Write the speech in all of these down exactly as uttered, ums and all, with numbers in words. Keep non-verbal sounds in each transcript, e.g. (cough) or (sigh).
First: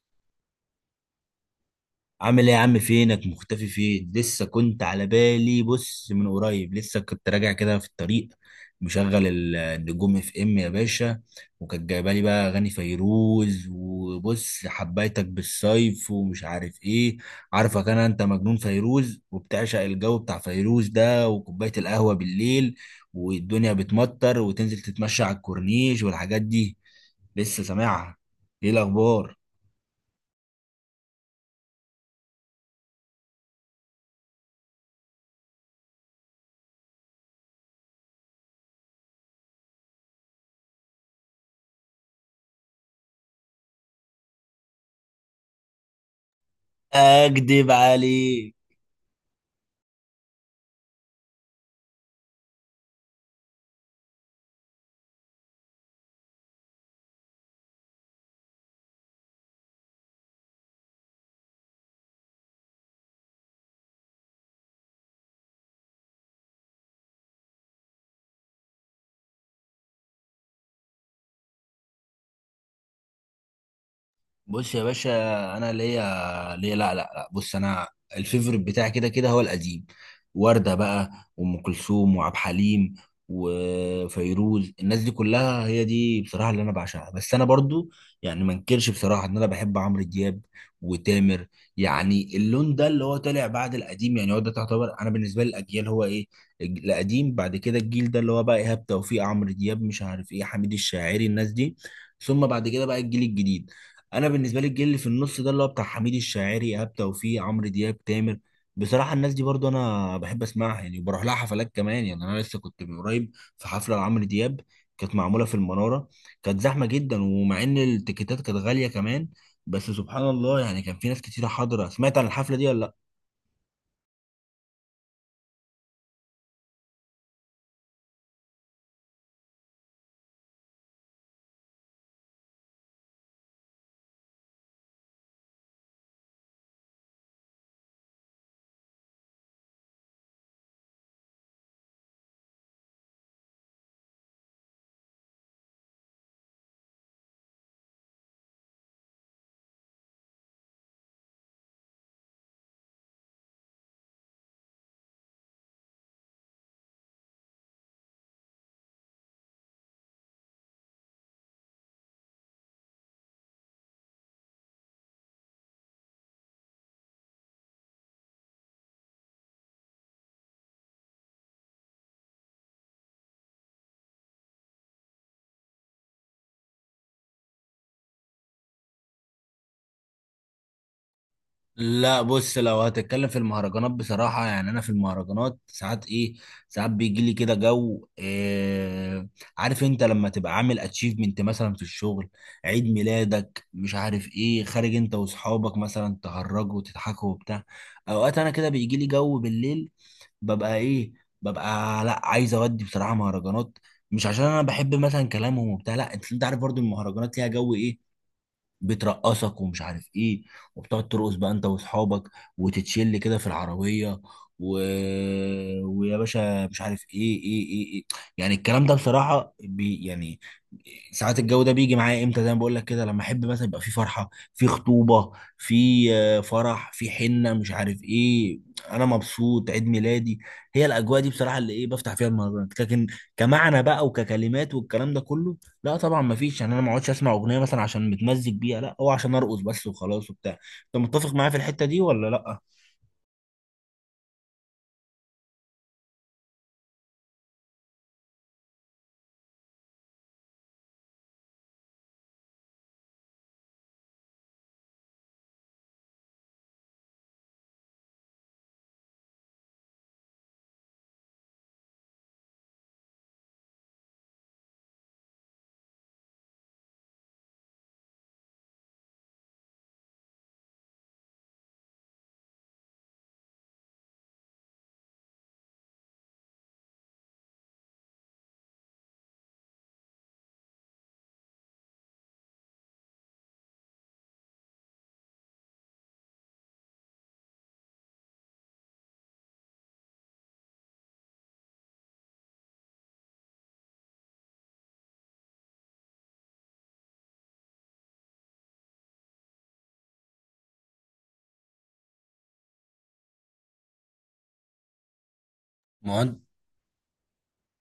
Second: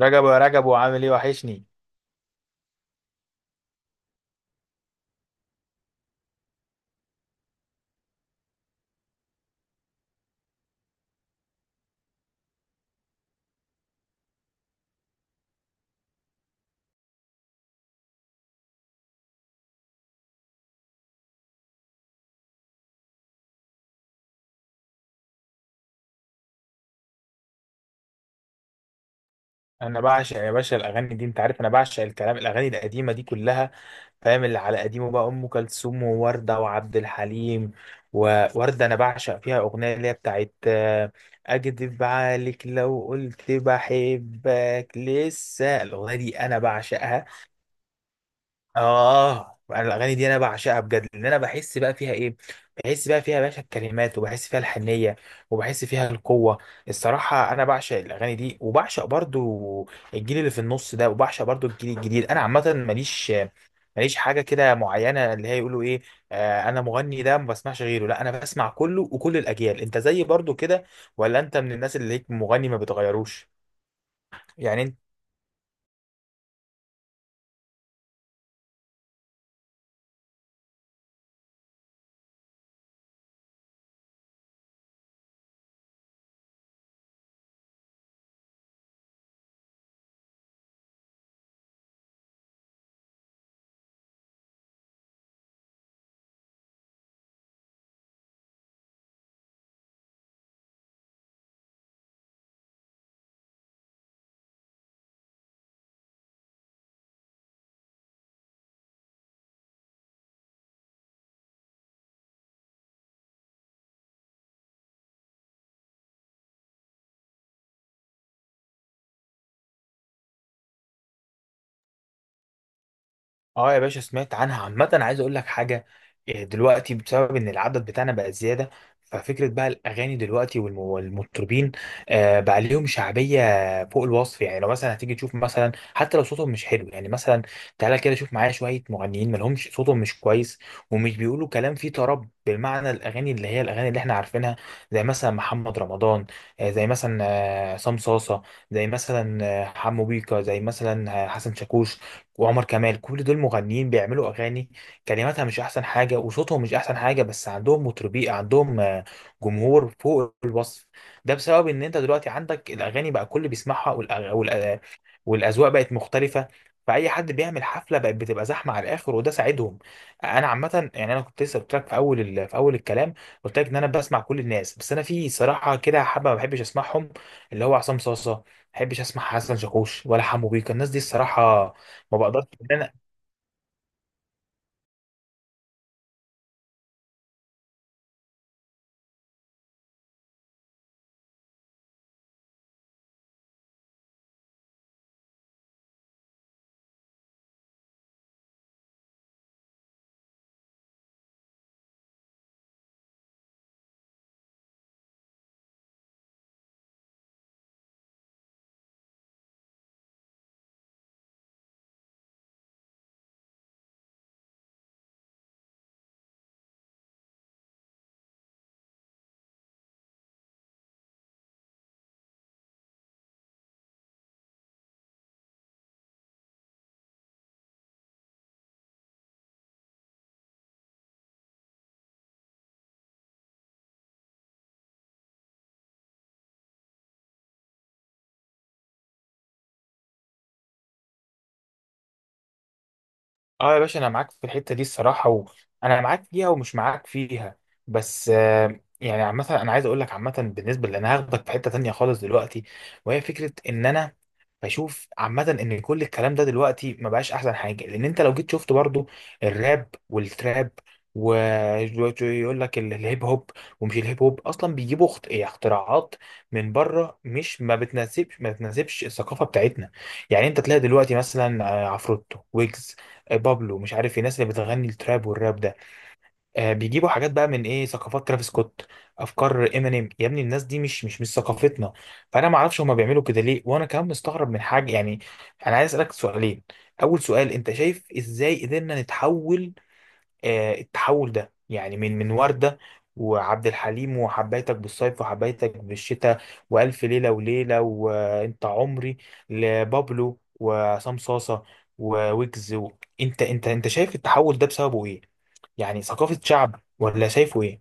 رجب، يا رجب، وعامل ايه؟ وحشني. عامل ايه يا عم؟ فينك مختفي؟ فين لسه كنت على بالي. بص، من قريب لسه كنت راجع كده في الطريق، مشغل ال- النجوم اف ام يا باشا، وكانت جايبه لي بقى اغاني فيروز، وبص حبيتك بالصيف ومش عارف ايه. عارفك انا، انت مجنون فيروز وبتعشق الجو بتاع فيروز ده وكوبايه القهوه بالليل والدنيا بتمطر، وتنزل تتمشى على الكورنيش والحاجات دي. لسه سامعها. ايه الاخبار؟ انا بعشق يا باشا الاغاني دي، انت عارف انا بعشق الكلام، الاغاني القديمه دي كلها. فاهم؟ اللي على قديمه بقى ام كلثوم وورده وعبد الحليم. وورده انا بعشق فيها اغنيه اللي هي بتاعت آه، اكدب عليك لو قلت بحبك. لسه الاغنيه دي انا بعشقها. اكدب عليك. اه، انا الاغاني دي انا بعشقها بجد، لان انا بحس بقى فيها ايه، بحس بقى فيها يا باشا الكلمات، وبحس فيها الحنيه، وبحس فيها القوه. الصراحه انا بعشق الاغاني دي، وبعشق برضو الجيل اللي في النص ده، وبعشق برضو الجيل الجديد. انا عامه ماليش ماليش حاجه كده معينه، اللي هي يقولوا ايه، آه، انا مغني ده ما بسمعش غيره. لا، انا بسمع كله وكل الاجيال. انت زي برضو كده، ولا انت من الناس اللي هيك مغني ما بتغيروش؟ بص يا يعني. باشا، انا ليا ليا لا لا لا بص، انا الفيفوريت بتاعي كده كده هو القديم، وردة بقى وام كلثوم وعبد الحليم وفيروز. الناس دي كلها هي دي بصراحة اللي انا بعشقها. بس انا برضو يعني ما انكرش بصراحة ان انا بحب عمرو دياب وتامر، يعني اللون ده اللي هو طالع بعد القديم. يعني هو ده تعتبر انا بالنسبة لي الاجيال هو ايه، الج- القديم، بعد كده الجيل ده اللي هو بقى ايهاب توفيق، عمرو دياب، مش عارف ايه، حميد الشاعري، الناس دي. ثم بعد كده بقى الجيل الجديد. انا بالنسبه لي الجيل اللي في النص ده اللي هو بتاع حميد الشاعري، ايهاب توفيق، عمرو دياب، تامر، بصراحه الناس دي برضو انا بحب اسمعها يعني، وبروح لها حفلات كمان. يعني انا لسه كنت من قريب في حفله لعمرو دياب، كانت معموله في المناره. كانت زحمه جدا، ومع ان التيكيتات كانت غاليه كمان، بس سبحان الله يعني كان في ناس كتيره حاضره. سمعت عن الحفله دي ولا لأ؟ اه يا باشا سمعت عنها. عامة عايز اقول لك حاجة، إيه، دلوقتي بسبب ان العدد بتاعنا بقى زيادة، ففكرة بقى الاغاني دلوقتي والم- والمطربين آه، بقى ليهم شعبية فوق الوصف. يعني لو مثلا هتيجي تشوف مثلا، حتى لو صوتهم مش حلو يعني، مثلا تعالى كده شوف معايا شوية مغنيين مالهمش، صوتهم مش كويس ومش بيقولوا كلام فيه طرب بالمعنى، الاغاني اللي هي الاغاني اللي احنا عارفينها. زي مثلا محمد رمضان، آه، زي مثلا آه، عصام صاصة، زي مثلا آه، حمو بيكا، زي مثلا آه، حسن شاكوش وعمر كمال. كل دول مغنيين بيعملوا اغاني كلماتها مش احسن حاجه وصوتهم مش احسن حاجه، بس عندهم مطربين، عندهم آه، جمهور فوق الوصف. ده بسبب ان انت دلوقتي عندك الاغاني بقى كل بيسمعها، والأغ... والأ... والاذواق بقت مختلفه، فاي حد بيعمل حفله بقت بتبقى زحمه على الاخر، وده ساعدهم. انا عامه يعني، انا كنت لسه قلت لك في اول ال... في اول الكلام، قلت لك ان انا بسمع كل الناس، بس انا في صراحه كده حبه ما بحبش اسمعهم، اللي هو عصام صاصه، ما بحبش اسمع حسن شاكوش ولا حمو بيكا، الناس دي الصراحه ما لا بقدرش بص، ان لو انا. هتتكلم في المهرجانات بصراحة، يعني أنا في المهرجانات ساعات إيه، ساعات بيجي لي كده جو إيه، عارف أنت لما تبقى عامل أتشيفمنت مثلا في الشغل، عيد ميلادك مش عارف إيه، خارج أنت وأصحابك مثلا تهرجوا وتضحكوا وبتاع. أوقات أنا كده بيجي لي جو بالليل، ببقى إيه، ببقى لا، عايز أودي بصراحة مهرجانات. مش عشان أنا بحب مثلا كلامهم وبتاع، لا، أنت أنت عارف برضو المهرجانات ليها جو إيه، بترقصك ومش عارف ايه، وبتقعد ترقص بقى انت واصحابك، وتتشل كده في العربيه، و... ويا باشا مش عارف ايه، ايه ايه, إيه. يعني الكلام ده بصراحه بي يعني ساعات الجو ده بيجي معايا امتى، زي ما بقول لك كده، لما احب مثلا يبقى في فرحه، في خطوبه، في آه، فرح، في حنه، مش عارف ايه، انا مبسوط عيد ميلادي. هي الاجواء دي بصراحه اللي ايه بفتح فيها المهرجانات، لكن كمعنى بقى وككلمات والكلام ده كله لا طبعا، ما فيش. يعني انا ما اقعدش اسمع اغنيه مثلا عشان متمزج بيها، لا هو عشان ارقص بس وخلاص وبتاع. انت متفق معايا في الحته دي ولا لا؟ اه يا باشا، انا معاك في الحته دي الصراحه، وانا معاك فيها ومش معاك فيها. بس آه، يعني عامه انا عايز اقول لك، عامه بالنسبه لان انا هاخدك في حته تانية خالص دلوقتي، وهي فكره ان انا بشوف عامة ان كل الكلام ده دلوقتي ما بقاش احسن حاجة، لان انت لو جيت شفت برضو الراب والتراب، ويقول لك ال- الهيب هوب، ومش الهيب هوب اصلا بيجيبوا اخت- إيه، اختراعات من بره، مش ما بتناسبش ما بتناسبش الثقافة بتاعتنا. يعني انت تلاقي دلوقتي مثلا آه، عفروتو ويجز، آه، بابلو، مش عارف إيه، الناس اللي بتغني التراب والراب ده آه، بيجيبوا حاجات بقى من ايه، ثقافات ترافيس سكوت، افكار امينيم. يا ابني الناس دي مش مش مش ثقافتنا. فانا ما اعرفش هما بيعملوا كده ليه، وانا كمان مستغرب من حاجه يعني. انا عايز اسالك سؤالين: اول سؤال، انت شايف ازاي قدرنا نتحول؟ آه التحول ده يعني من من ورده وعبد الحليم وحبيتك بالصيف وحبيتك بالشتاء والف ليله وليله وانت عمري، لبابلو وعصام صاصه وويجز و... انت انت انت شايف التحول ده بسببه ايه؟ يعني ما هو ثقافة شعب، ولا شايفه ايه؟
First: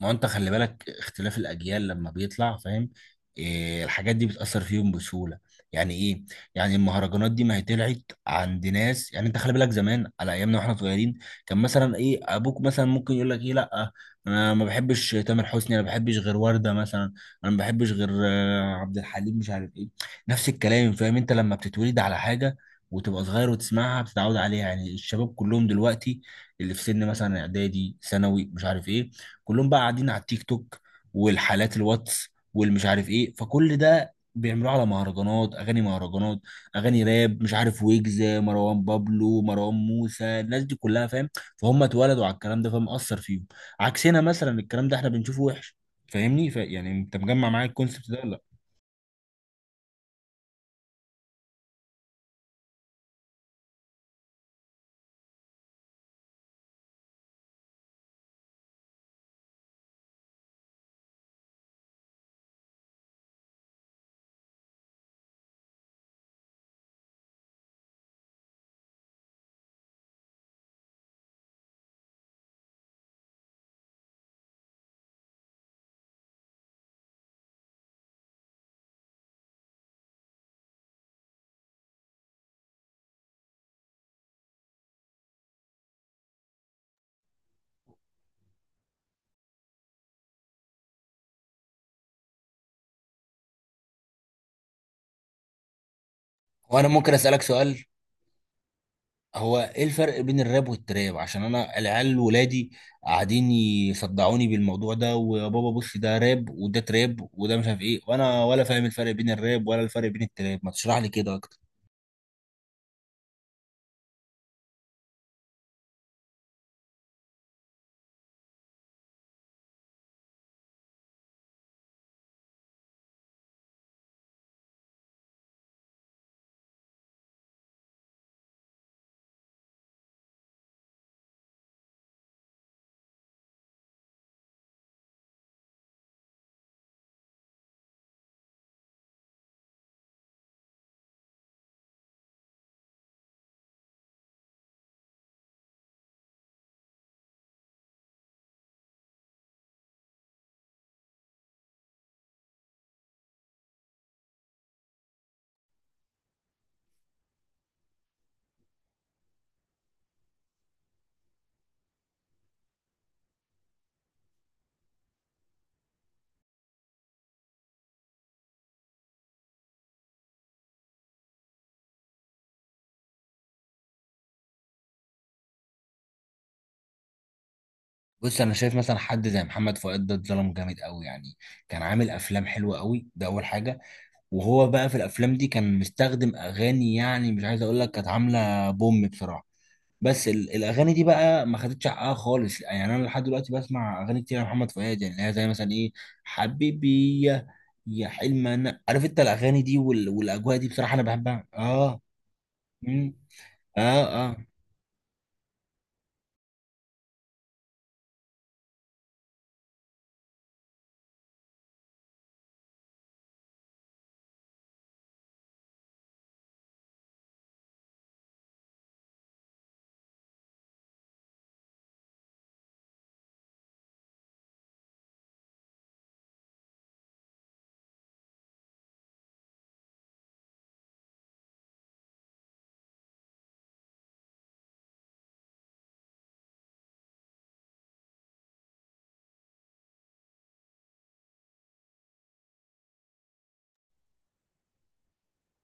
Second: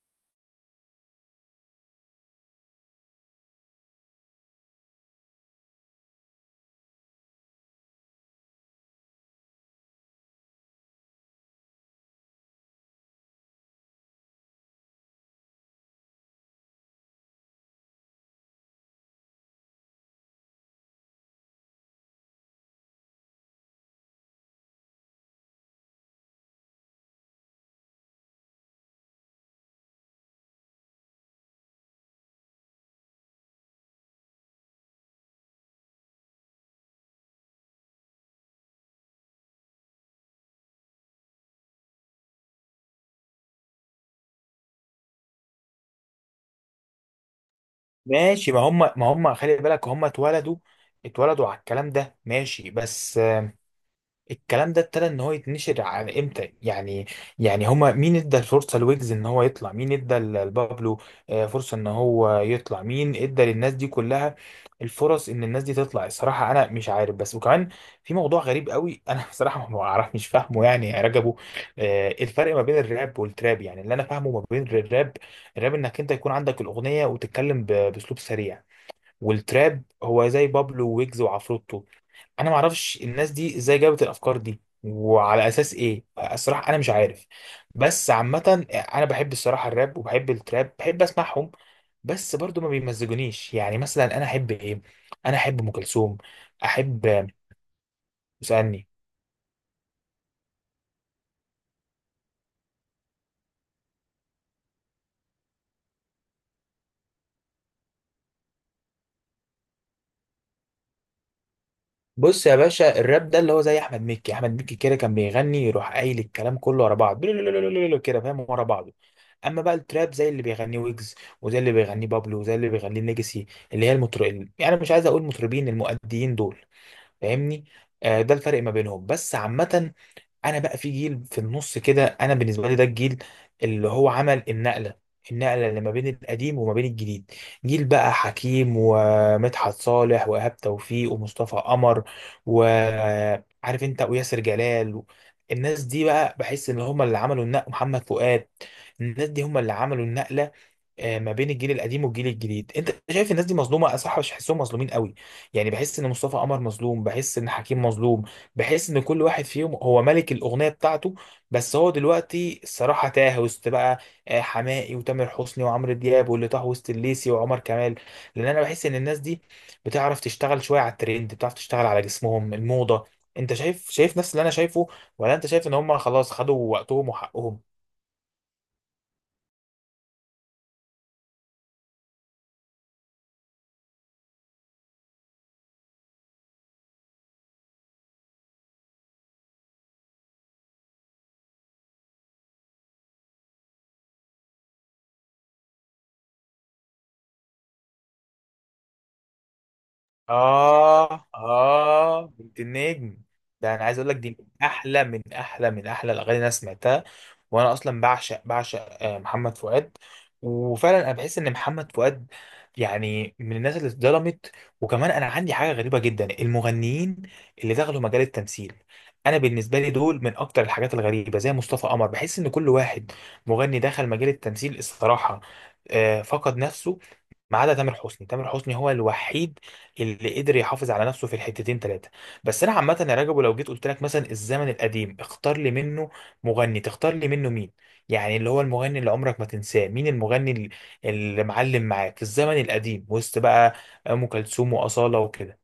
ما هو انت خلي بالك اختلاف الاجيال لما بيطلع، فاهم إيه؟ الحاجات دي بتاثر فيهم بسهوله. يعني ايه؟ يعني المهرجانات دي ما هي طلعت عند ناس. يعني انت خلي بالك زمان على ايامنا واحنا صغيرين كان مثلا ايه، ابوك مثلا ممكن يقول لك ايه، لا انا ما بحبش تامر حسني، انا ما بحبش غير ورده مثلا، انا ما بحبش غير آه، عبد الحليم، مش عارف ايه. نفس الكلام، فاهم انت لما بتتولد على حاجه وتبقى صغير وتسمعها بتتعود عليها. يعني الشباب كلهم دلوقتي اللي في سن مثلا اعدادي ثانوي مش عارف ايه، كلهم بقى قاعدين على التيك توك والحالات الواتس والمش عارف ايه، فكل ده بيعملوه على مهرجانات، اغاني مهرجانات، اغاني راب، مش عارف ويجز، مروان بابلو، مروان موسى، الناس دي كلها فاهم. فهم اتولدوا على الكلام ده فمأثر فيهم، عكسنا مثلا الكلام ده احنا بنشوفه وحش. فاهمني؟ ف... يعني انت مجمع معايا الكونسبت ده ولا لا؟ ماشي، ما هم ما هم خلي بالك هم اتولدوا اتولدوا على الكلام ده، ماشي. بس الكلام ده ابتدى ان هو يتنشر على امتى يعني؟ يعني هما مين ادى الفرصه لويجز ان هو يطلع؟ مين ادى ل- لبابلو آه، فرصه ان هو يطلع؟ مين ادى للناس دي كلها الفرص ان الناس دي تطلع؟ الصراحه انا مش عارف. بس وكمان في موضوع غريب قوي، انا (laughs) بصراحه ما اعرف، مش فاهمه يعني يا رجبو، آه، الفرق ما بين الراب والتراب. يعني اللي انا فاهمه ما بين الراب، الراب انك انت يكون عندك الاغنيه وتتكلم ب- باسلوب سريع، والتراب هو زي بابلو ويجز وعفروتو. انا ما اعرفش الناس دي ازاي جابت الافكار دي وعلى اساس ايه. الصراحه انا مش عارف، بس عامه انا بحب الصراحه الراب وبحب التراب، بحب اسمعهم، بس برضو ما بيمزجونيش. يعني مثلا انا احب ايه؟ انا احب ام كلثوم، وانا ممكن احب. اسالك سؤال. اسالني. هو ايه الفرق بين الراب والتراب؟ عشان انا العيال ولادي قاعدين يصدعوني بالموضوع ده، ويا بابا بص ده راب وده تراب وده مش عارف ايه، وانا ولا فاهم الفرق بين الراب ولا الفرق بين التراب. ما تشرح لي كده اكتر. بص يا باشا الراب ده اللي هو زي احمد مكي، احمد مكي كده كان بيغني يروح قايل الكلام كله ورا بعض (laughs) كده، فاهم؟ ورا بعض. اما بقى التراب زي اللي بيغنيه ويجز، وزي اللي بيغنيه بابلو، وزي اللي بيغنيه ليجاسي، اللي هي المطر يعني، مش عايز اقول مطربين، المؤديين دول، فاهمني؟ آه، ده الفرق ما بينهم. بس عامة انا بقى في جيل في النص كده، انا بالنسبه لي ده الجيل اللي هو عمل النقله، النقله اللي ما بين القديم وما بين الجديد. جيل بقى حكيم ومدحت صالح وايهاب توفيق ومصطفى قمر، وعارف انت، وياسر جلال، الناس دي بقى بحس ان هم اللي عملوا النقله، محمد فؤاد، الناس دي هم اللي عملوا النقله آه، ما بين الجيل القديم والجيل الجديد. انت شايف الناس دي مظلومه؟ اصح مش بحسهم مظلومين قوي يعني. بحس ان مصطفى قمر مظلوم، بحس ان حكيم مظلوم، بحس ان كل واحد فيهم هو ملك الاغنيه بتاعته، بس هو دلوقتي الصراحه تاه وسط بقى آه، حماقي وتامر حسني وعمرو دياب، واللي طاه وسط الليسي وعمر كمال، لان انا بحس ان الناس دي بتعرف تشتغل شويه على الترند، بتعرف تشتغل على جسمهم الموضه. انت شايف، شايف نفس اللي انا شايفه، ولا انت شايف ان هم خلاص خدوا وقتهم وحقهم؟ بص انا شايف مثلا حد زي محمد فؤاد ده اتظلم جامد قوي يعني. كان عامل افلام حلوه قوي، ده اول حاجه. وهو بقى في الافلام دي كان مستخدم اغاني يعني مش عايز اقول لك كانت عامله بوم بصراحه، بس ال- الاغاني دي بقى ما خدتش حقها خالص. يعني انا لحد دلوقتي بسمع اغاني كتير لمحمد فؤاد، يعني اللي هي زي مثلا ايه، حبيبي يا، يا حلم، انا عارف انت الاغاني دي وال... والاجواء دي بصراحه انا اه، بحبها. اه. اه، بنت مم. النجم! ده انا عايز اقول لك اه دي اه. من احلى، من احلى، من احلى الاغاني اللي انا سمعتها، وانا اصلا بعشق، بعشق آه، محمد فؤاد. وفعلا انا بحس ان محمد فؤاد يعني من الناس اللي اتظلمت. وكمان انا عندي حاجه غريبه جدا، المغنيين اللي دخلوا مجال التمثيل، انا بالنسبه لي دول من اكتر الحاجات الغريبه، زي مصطفى قمر. بحس ان كل واحد مغني دخل مجال التمثيل الصراحه آه، فقد نفسه، ما عدا تامر حسني، تامر حسني هو الوحيد اللي قدر يحافظ على نفسه في الحتتين ثلاثه. بس انا عامه يا رجب، لو جيت قلت لك مثلا الزمن القديم، اختار لي منه مغني، تختار لي منه مين؟ يعني اللي هو المغني اللي عمرك ما تنساه، مين المغني اللي اللي معلم معاك في الزمن القديم وسط بقى ام كلثوم واصاله وكده؟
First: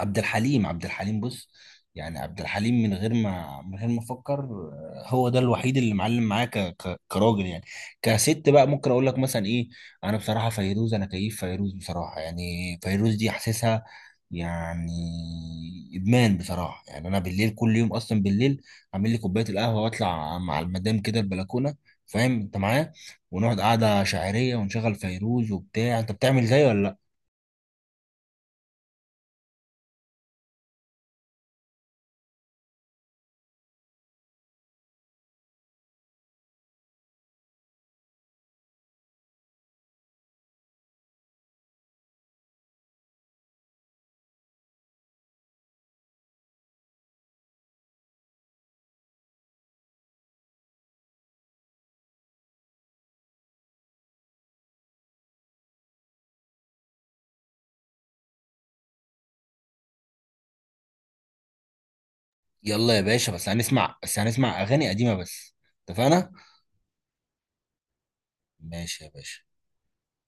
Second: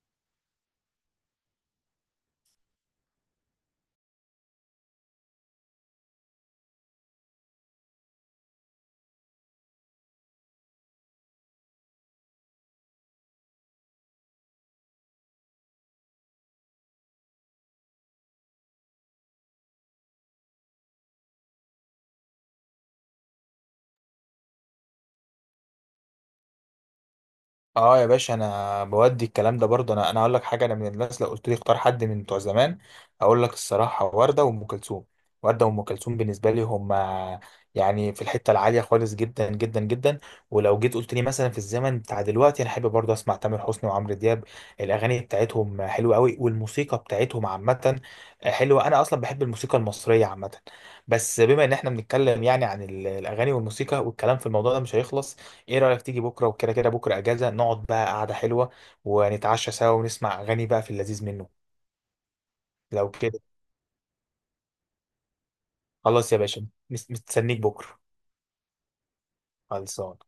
عبد الحليم، عبد الحليم بص، يعني عبد الحليم من غير ما من غير ما افكر، آه، هو ده الوحيد اللي معلم معايا ك... ك... كراجل يعني. كست بقى ممكن اقول لك مثلا ايه، انا بصراحه فيروز، انا كيف فيروز بصراحه يعني، فيروز دي حاسسها يعني ادمان بصراحه. يعني انا بالليل كل يوم اصلا بالليل اعمل لي كوبايه القهوه واطلع مع المدام كده البلكونه، فاهم انت معايا، ونقعد قعده شاعريه ونشغل فيروز وبتاع. انت بتعمل زي ولا لا؟ اه يا باشا، انا بودي الكلام ده برضه، انا، انا اقول لك حاجه: انا من الناس لو قلت لي اختار حد من بتوع زمان، اقول لك الصراحه ورده وام كلثوم. ورده وام كلثوم بالنسبه لي هم يعني في الحته العاليه خالص، جدا جدا جدا. ولو جيت قلت لي مثلا في الزمن بتاع دلوقتي، انا احب برضه اسمع تامر حسني وعمرو دياب. الاغاني بتاعتهم حلوه قوي، والموسيقى بتاعتهم عامه حلوه، انا اصلا بحب الموسيقى المصريه عامه. بس بما ان احنا بنتكلم يعني عن ال- الاغاني والموسيقى، والكلام في الموضوع ده مش هيخلص، ايه رأيك تيجي بكرة؟ وكده كده بكرة اجازة، نقعد بقى قعدة حلوة، ونتعشى سوا، ونسمع اغاني بقى في اللذيذ منه. يلا يا لو باشا، كده. بس هنسمع، بس هنسمع اغاني قديمه بس. اتفقنا. خلاص يا باشا، مس- مستنيك بكرة. ماشي يا باشا. خلصان.